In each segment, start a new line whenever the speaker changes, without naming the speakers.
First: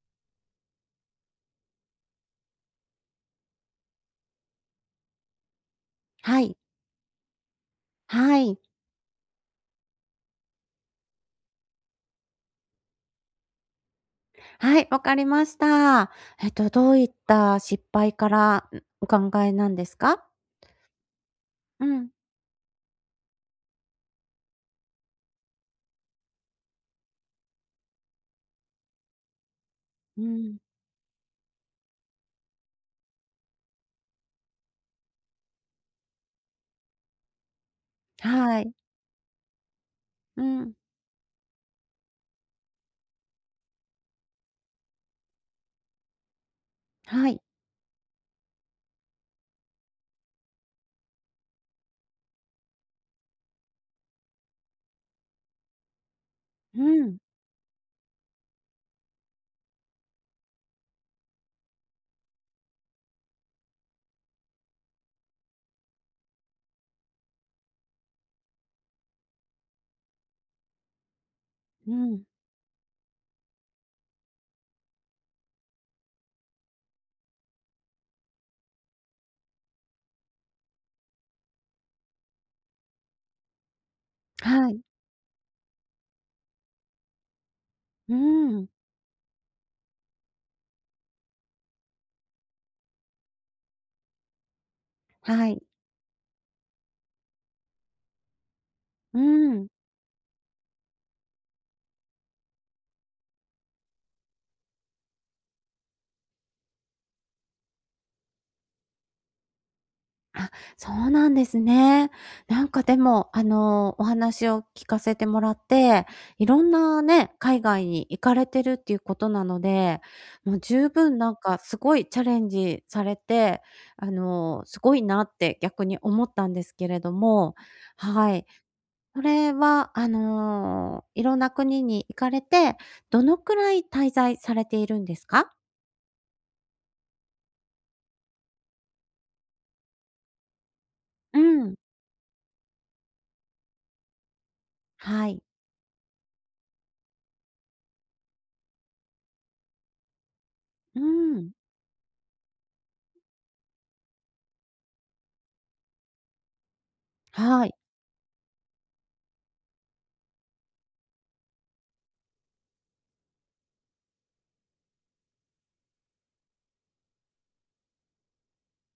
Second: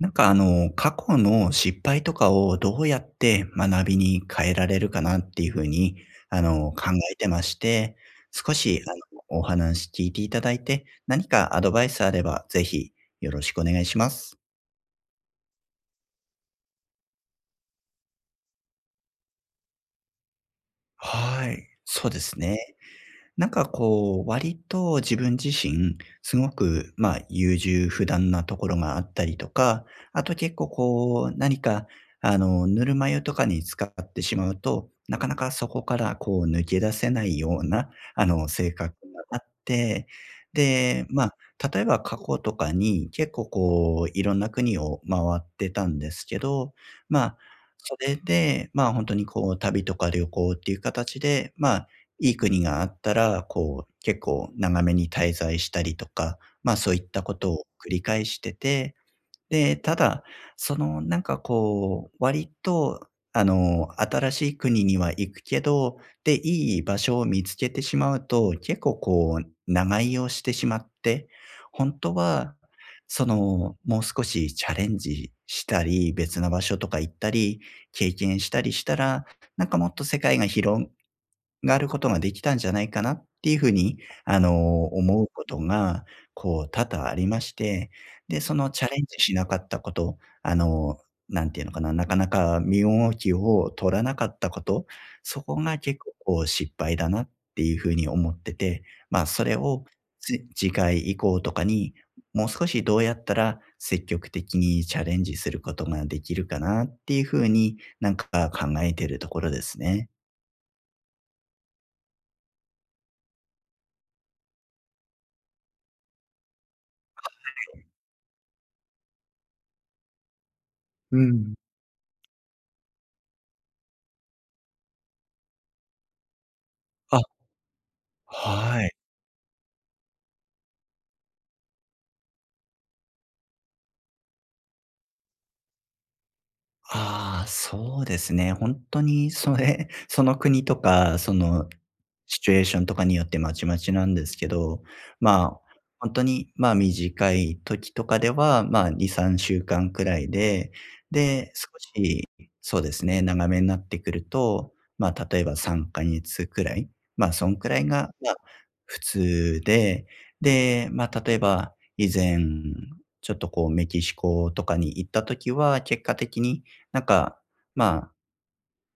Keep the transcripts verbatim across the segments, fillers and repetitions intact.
なんかあの、過去の失敗とかをどうやって学びに変えられるかなっていうふうに、あ
はい。
の、考えてまして、
は
少
い。
しあの、お話聞いていただいて、何かアドバイスあればぜひよろしくお願いします。
はい、わかりました。えっと、どういった失敗から、ん、お考えなんですか？
はい。
う
そ
ん。
うですね。なんかこう、割と自分自身、すごく、まあ、優柔不断なところがあったりとか、
う
あと結
ん。
構こう、何か、あの、ぬるま湯とかに使ってしまうと、なかなかそこからこう抜け出せないような、あの、
は
性
い。
格があって、
うん。
で、まあ、例えば過去とかに結構こう、いろんな国を回ってたんですけど、ま
は
あ、
い。
それで、まあ、本当にこう、旅とか旅行っていう形で、まあいい国があったら、こう、結構長めに滞在したりとか、まあ、
う
そういっ
ん。
たことを繰り返してて、で、ただ、その、なんかこう、割と、あの、新しい国には行くけど、で、いい場所を見つけてしまうと、結構こう、長居をしてしまって、
う
本当
ん。
は、その、もう少しチャレンジしたり、別な場所とか行ったり、経験したりしたら、なんかもっと世界が広があることができたんじゃないかなっていうふうに、あ
はい。
の、思うことが、こう、多々ありまして、
う
で、そ
ん。
のチャレンジしなかったこと、あの、なんていうのかな、なかなか身動きを取らなかったこと、そ
は
こ
い。
が結構、こう、失敗だなっていうふうに思ってて、
う
まあ、それ
ん。
を、つ次回以降とかに、もう少しどうやったら積極的にチャレンジすることができるかなっていうふうに、なんか考えてるところですね。
あ、そうなんですね。なんかでも、あの、お話を聞かせてもらって、いろんなね、海外に行かれてるっていうことなので、もう十
う
分なん
ん。
かすごいチャレンジされて、あの、すごいなって逆に思ったんですけれど
あ
も、はい。
はい。
それは、あの、いろんな国に行かれて、どのくらい滞在されているんですか？
ああ、そうですね。本当にそれ、その国とか、そ
う
の
ん。
シチュエーションとかによってまちまちなんですけど、
はい。
まあ、本当に、まあ、短い時とかでは、まあ、に、さんしゅうかんくらいで、
うん。
で、少し、そうですね、長めになってくると、まあ、例えばさんかげつくらい、まあ、そん
は
く
い。
らいが、まあ、普通で、で、まあ、例えば以前、ちょっとこうメキシコとかに行った時は、結果的になんか、まあ、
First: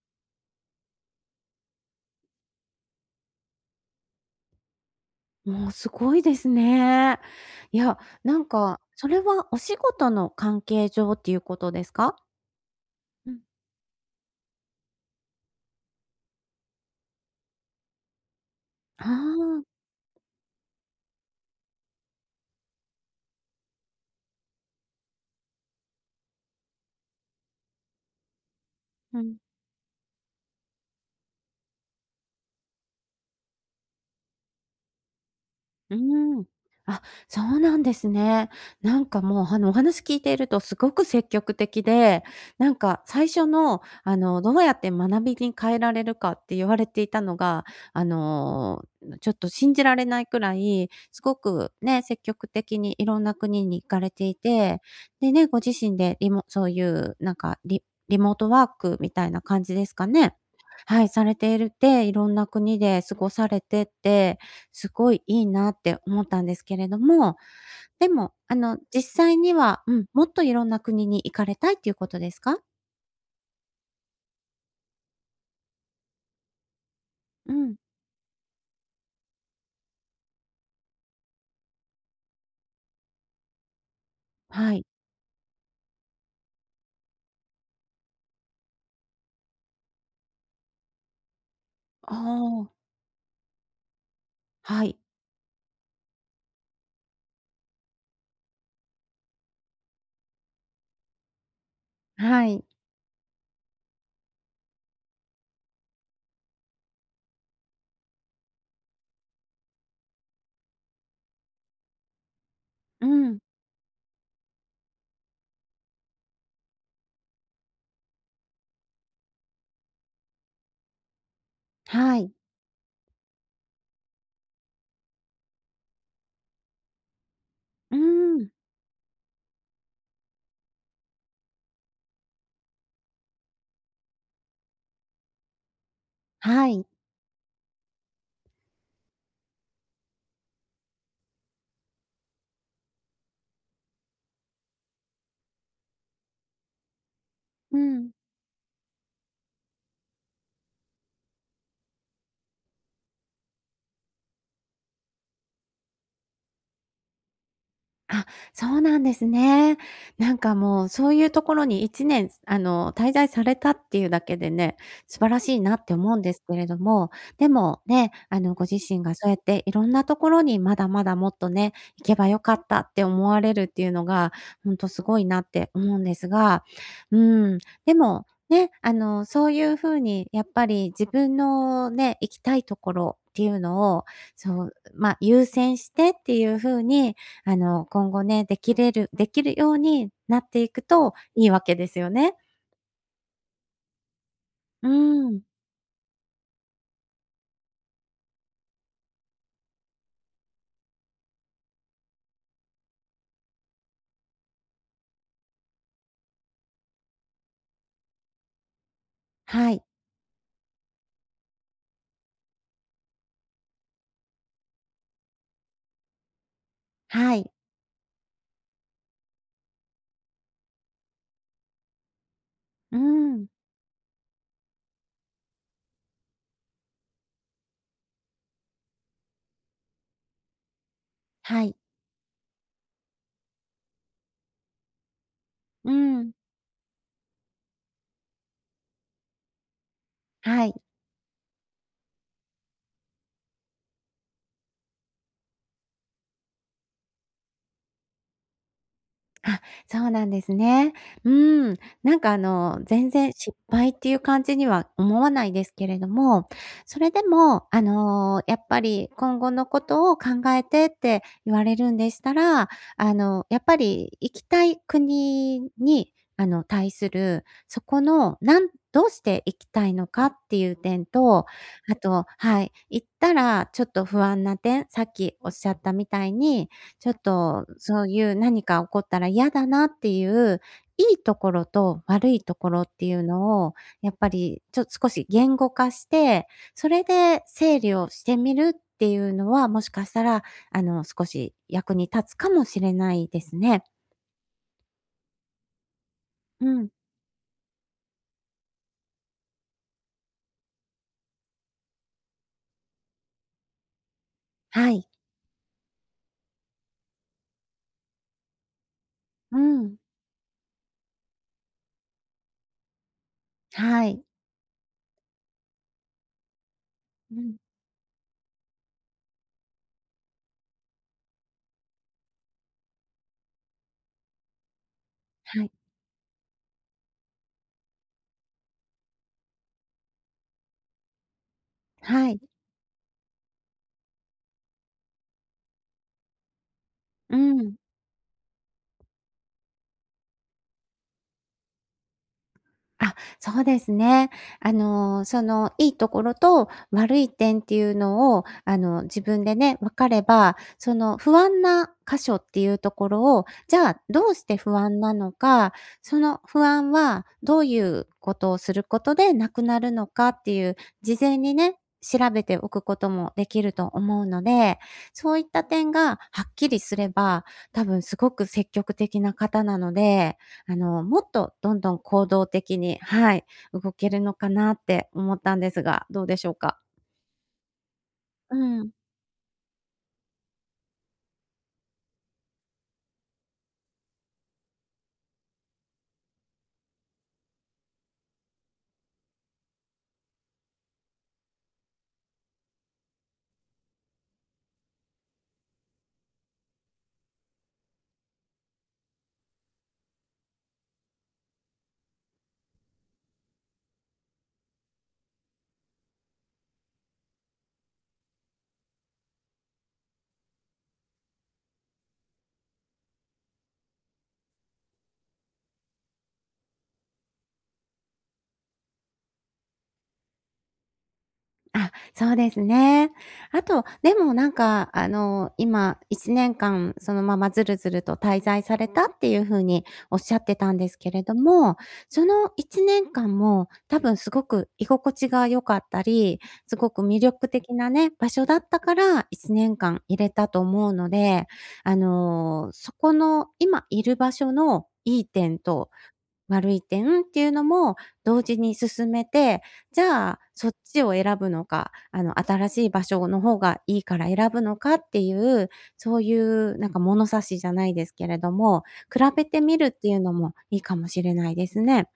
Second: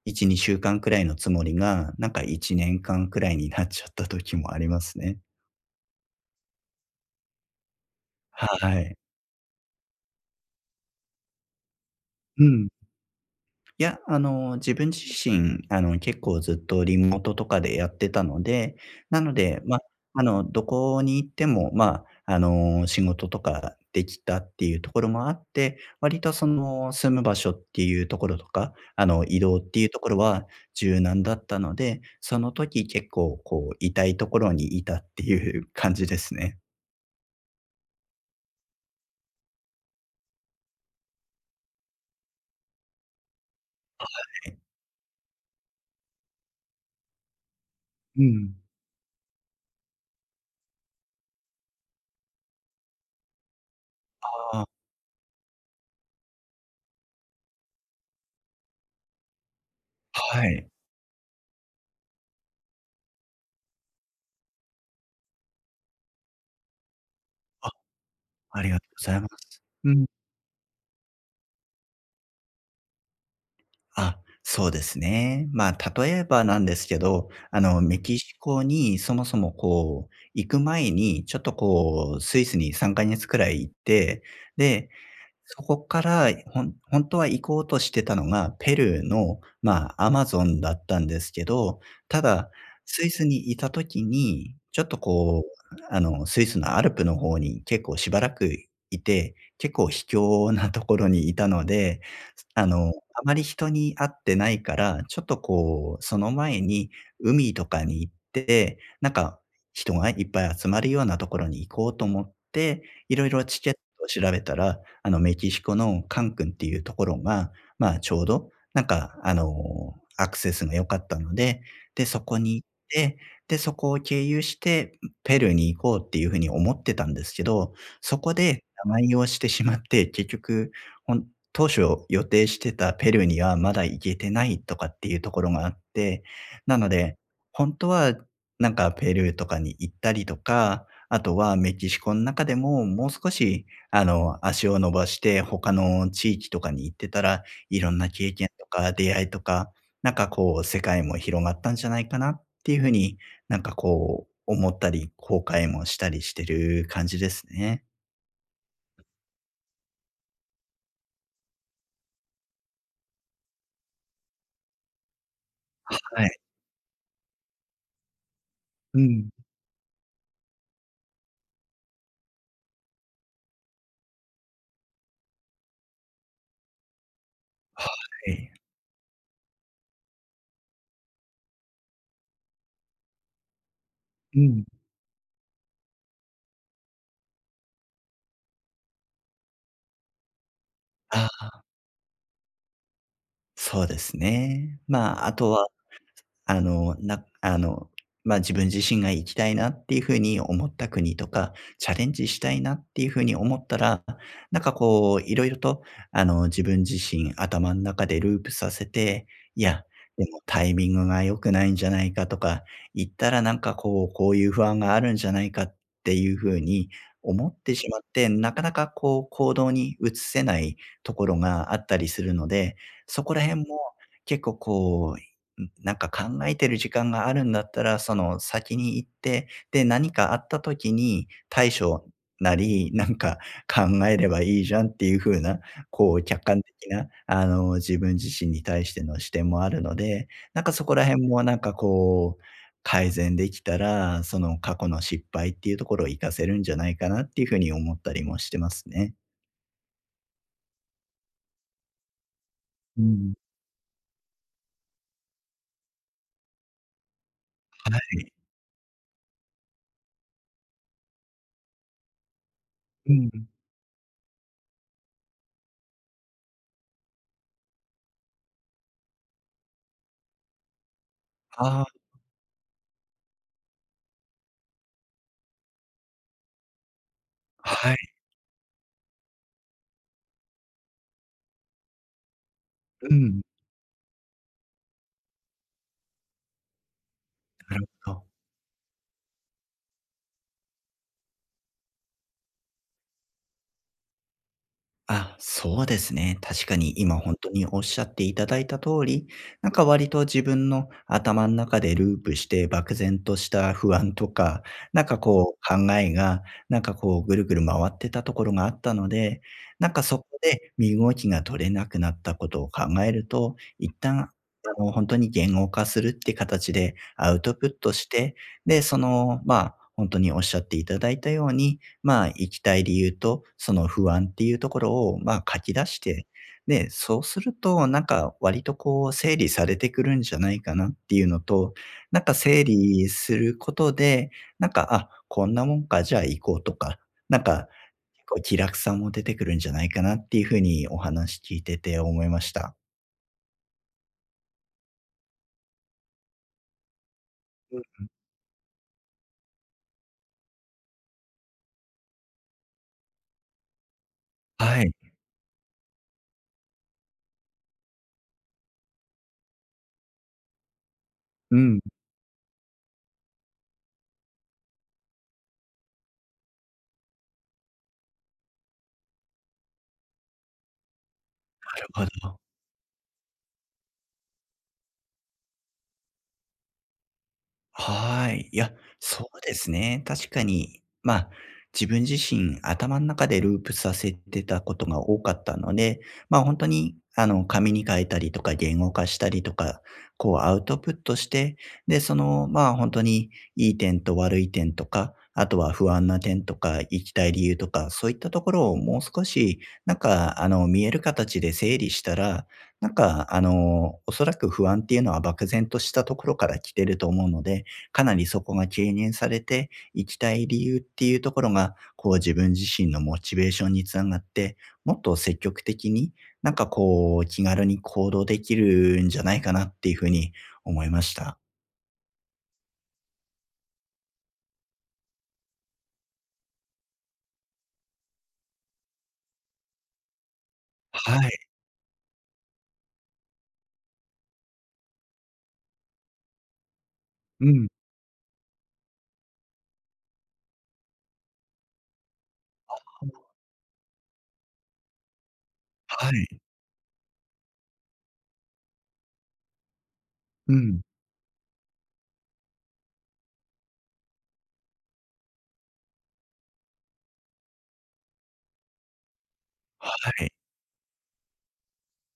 いち、にしゅうかんくらいのつもりが、なんかいちねんかんくらいになっちゃった時もありますね。
もうすごいですね。いや、なん
は
か、
い。
それはお仕事の関係上っていうことですか？
うん。
うん。
いや、あの、自分自身、あの、結構ずっとリモートとかでやってたので、
ああ、
なので、ま、あの、どこに行っても、ま、あの、仕事とかできたっていうところもあって、割とその、住む場所っていうところとか、あ
う
の、
ん。
移動っていうところは柔軟だったので、その時結構こう、いたいところにいたっていう 感
う
じです
ーん。
ね。
あ、そうなんですね。なんかもう、あの、お話聞いているとすごく積極的で、なんか最初の、あの、
は
ど
い。
うやって学びに変えられるかって言われていたのが、あ
うん。
の、ちょっと信じられないくらい、すごくね、積極的にいろんな国に行かれてい
ああ、
て、でね、ご自身でリモそういうなんかリリモートワークみたいな感じですかね。
はい。
はい、されているって、いろんな国で過ごされてって、すごいいいなって思ったんですけれども、
あ、
でも、あ
あり
の、
がとう
実
ございま
際に
す。
は、
う
う
ん。
ん、もっといろんな国に行かれたいっていうことですか？
あ、そうですね。まあ、例えばなんですけど、
う
あ
ん、
の、メキシコにそもそもこう、行く前に、ちょっとこう、スイスにさんかげつくらい行って、
はい。
で、そこから、ほん本当は行こうとしてたのが、ペルーの、まあ、アマゾンだったんですけど、
あ
ただ、
あ、
スイスにいた時に、ちょ
は
っと
い。
こう、あの、スイスのアルプの方に結構しばらくいて、結構卑怯なところにいたので、
はい。
あの、あまり人に会ってないから、ちょっとこう、その前に海とかに行って、なんか、人がいっぱい集まるようなところに行こうと思って、
う
いろい
ん、
ろチケットを調べたらあの、メキシコのカンクンっていうところが、まあ、ちょうど、なんか、あの、アクセスが良かったので、で、
は
そ
い。
こに行って、で、そこを経由して、ペルーに行こうっていう風に思ってたんですけど、
う
そこ
ん、
で蛇行をしてしまって、結局、ほん当初予定してたペルーにはまだ行けてないとかっていうところがあって、
は
な
い。
ので、本当は、なんかペルーとかに行ったりとか、あとはメキシコの中でも、もう少しあの、足を伸ばして他の地域とかに行ってたら、
う
いろんな
ん。
経験とか出会いとか、なんかこう世界も広がったんじゃないかなっていう風に、なんかこう思ったり、後悔もしたりしてる感じですね。
あ、そうなんですね。なんかもう、そういうところにいちねん、あの、滞在されたっていうだけでね、素晴らしいなって思う
は
んで
い。
すけれども、でもね、あの、ご自
う
身が
ん。
そうやっていろんなところにまだまだもっとね、行けばよかったって思われるっていうのが、ほんとすごいなって思うんですが、うん、でも、
はい。
ね、あの、そういうふうにやっぱり自分のね、行きたいところっていうのを、
うん。
そう、まあ、優先してっていうふうにあの、今後ね、できれるできるようになっていくと
あ
い
あ、
いわけですよね。
そうですね。
う
まあ、あ
ん。
とはあの、なあの、まあ、自分自身が行きたいなっていう風に思った国とか、チャレンジしたいなっていう風に思ったら、なんかこういろいろとあの、自分自身頭の中でループさせて、い
は
や、
い。
でもタイミングが良くないんじゃないかとか、行ったらなんかこう、こういう不安があるんじゃないかっていう風に
は
思
い。
ってしまって、なかなかこう行動に移せないところがあったりするので、
う
そこら
ん。
辺も結構こん、なんか考えてる時間があるんだったら、その先に行って、で、何かあった時に
は
対
い。
処なり、なんか考えればいいじゃんっていう風な、
う
こう
ん。
客観的な、あの、自分自身に対しての視点もあるので、なん
は
か
い。
そこら辺もなんかこう、改善できたら、その過去の失敗っていうところを活かせるんじゃないかなっていう風に思ったりもしてますね。
あ、そうなんですね。うん。なんかあの、
う
全
ん。
然失敗っていう感じには思わないですけれども、それでも、あ
はい。
の、やっぱり今後のことを考えてって言われるんでしたら、
う
あ
ん。
の、やっぱり行きたい国に、あの、対する、そこの、なんどうして行きたいのかっていう点と、
あ
あ
あ、
とはい、行ったらちょっと不安な点、さっきおっしゃったみたいに、ちょっと
は
そう
い。
いう何か起こったら嫌だなっていう、いいところと悪いところってい
う
う
ん、
のを、やっぱりちょっと少し言語化して、それで
な
整
る
理を
ほ
し
ど。
てみるっていうのは、もしかしたら、あの、少し役に立つかもしれないですね。
あ、そうですね。確
う
か
ん。
に今本当におっしゃっていただいた通り、なんか割と自分の頭の中でループして漠然とした不安とか、
は
なん
い。
かこう考えが、なんかこうぐるぐる回ってたところがあったので、
う
なん
ん。
かそこで身動きが取れなくなったことを考えると、一
はい。
旦あの、本当に言語化するって形でアウ
う
ト
ん。
プットして、で、その、まあ、本当におっしゃっていただいたようにまあ、行きたい理由と、その不安っていうところを、まあ、書
はい。
き出して、で、そうすると、なんか、割とこう、整理されてくるんじゃないかなっていうのと、なん
は
か
い。
整理することで、なんか、あ、こんなもんか、じゃあ行こうとか、
う
なんか、
ん。
結構気楽さも出てくるんじゃないかなっていうふうにお話聞いてて思いました。
あ、そうですね。あの、その、いいところと悪い点って
う
いう
ん。
のを、あの、自分でね、分かれば、その不安な箇所っていうところを、じゃあ、どうして不
はい。
安なのか、その不安はどういうことをすることでなくなるのかっていう、事前に
うん、
ね、
な
調べておくこともできると思うので、そういった点がはっきりすれば、多分すごく積極的な方なのであの、もっとどん
る
どん
ほ
行
ど。
動的にはい、動けるのかなって思ったんですが、どうでしょうか？
はい。い
う
や、
ん、
そうですね。確かに、まあ、自分自身、頭の中でループさせてたことが多かったので、まあ、本当に、あの、紙に書いたりとか言語化したりとか、こうアウトプットして、で、その、まあ、本当にいい点と悪い点とか、あとは不安な点とか、行きたい理由とか、そういったところをもう少し、なんか、あの、見える形で整理したら、なんか、あの、おそらく不安っていうのは漠然としたところから来てると思うのでかなりそこが軽減されて、行きたい理由っていうところが、こう自分自身のモチベーションにつながって、もっと積極的に、なんかこう、気軽に行動できるんじゃないかなっていうふうに思いました。
あ、そうですね。あと、でもなんか、あの、今いちねんかんそのままずるずると滞在されたっていう風におっしゃってたんですけ
は
れど
い。
も、そのいちねんかんも多分すごく居心地が良かったり、すごく魅
う
力
ん。
的なね、場所だったからいちねんかん入れたと思うので、あの、そこの今いる場所のいい点と
はい。
悪い点っていうのも同時に進めて、じゃあ、
う
そっ
ん。
ちを選ぶのか、あの、新しい場所の方がいいから選ぶのかっていう、そういうなんか物差しじゃないですけれども、比べてみる
は
っていう
い。
のもいいかもしれないですね。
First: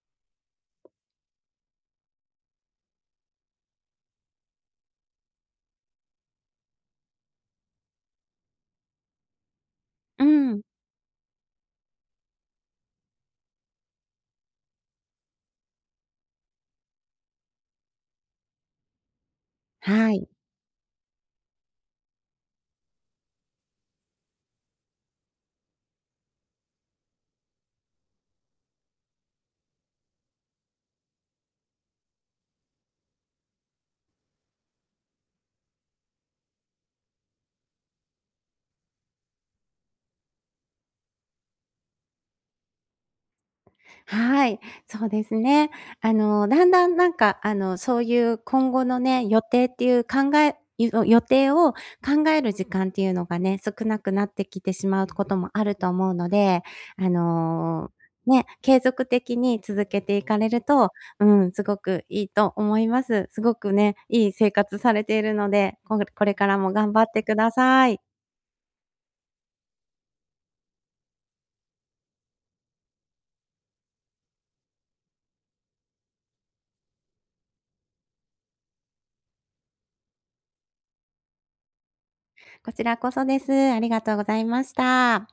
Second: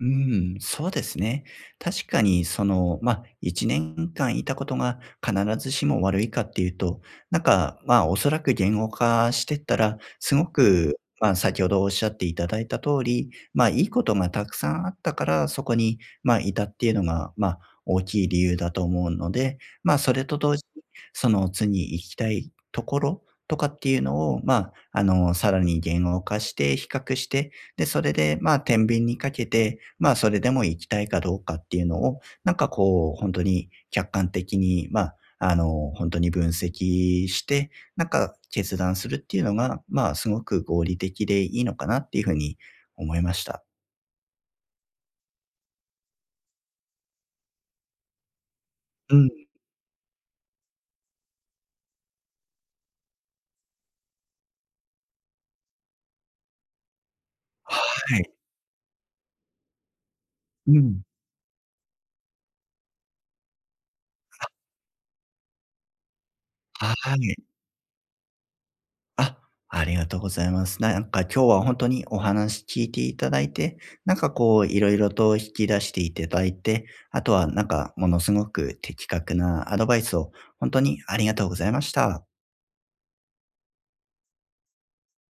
うーん、そうですね。確かに、その、まあ、いちねんかんいたことが必ずしも悪いかっていうと、なんか、まあ、おそらく言語化してったら、
う
すご
ん、
く、まあ、先ほどおっしゃっていただいた通り、まあ、いいことがたくさんあったから、そこに、まあ、いたっていうのが、まあ、大きい理由だと思うので、まあ、そ
は
れ
い。
と同時に、その次行きたいところとかっていうのを、まあ、あの、さらに言語化して比較してで、それで、まあ、天秤にかけて、まあ、それでも行きたいかどうかっていうのを、なんかこう、本当に客観的に、まあ、あの、本当に分析して、なんか決断するっていうのが、まあ、すごく合理的でいいのかなっていうふうに思いました。
はい、そうですね。あの、だんだんなんか、あの、そういう今後の
う
ね、
ん。
予定っていう考えゆ予定を考える時間っていうのがね、少なくなってきてしまうこともあると思うので、あの、
はい。
ね、継続的に続けていかれる
う
と、
ん。
うん、すごくいいと思います。すごくね、いい生活されているので、ここれからも
は
頑張って
い。
ください。
あ、ありがとうございます。なんか今日は本当にお話聞いていただいて、なんかこういろいろと引き出していただいて、あとはなんかものすごく的確なアドバイスを本当にありがとうございました。
こちらこそです。ありがとうございました。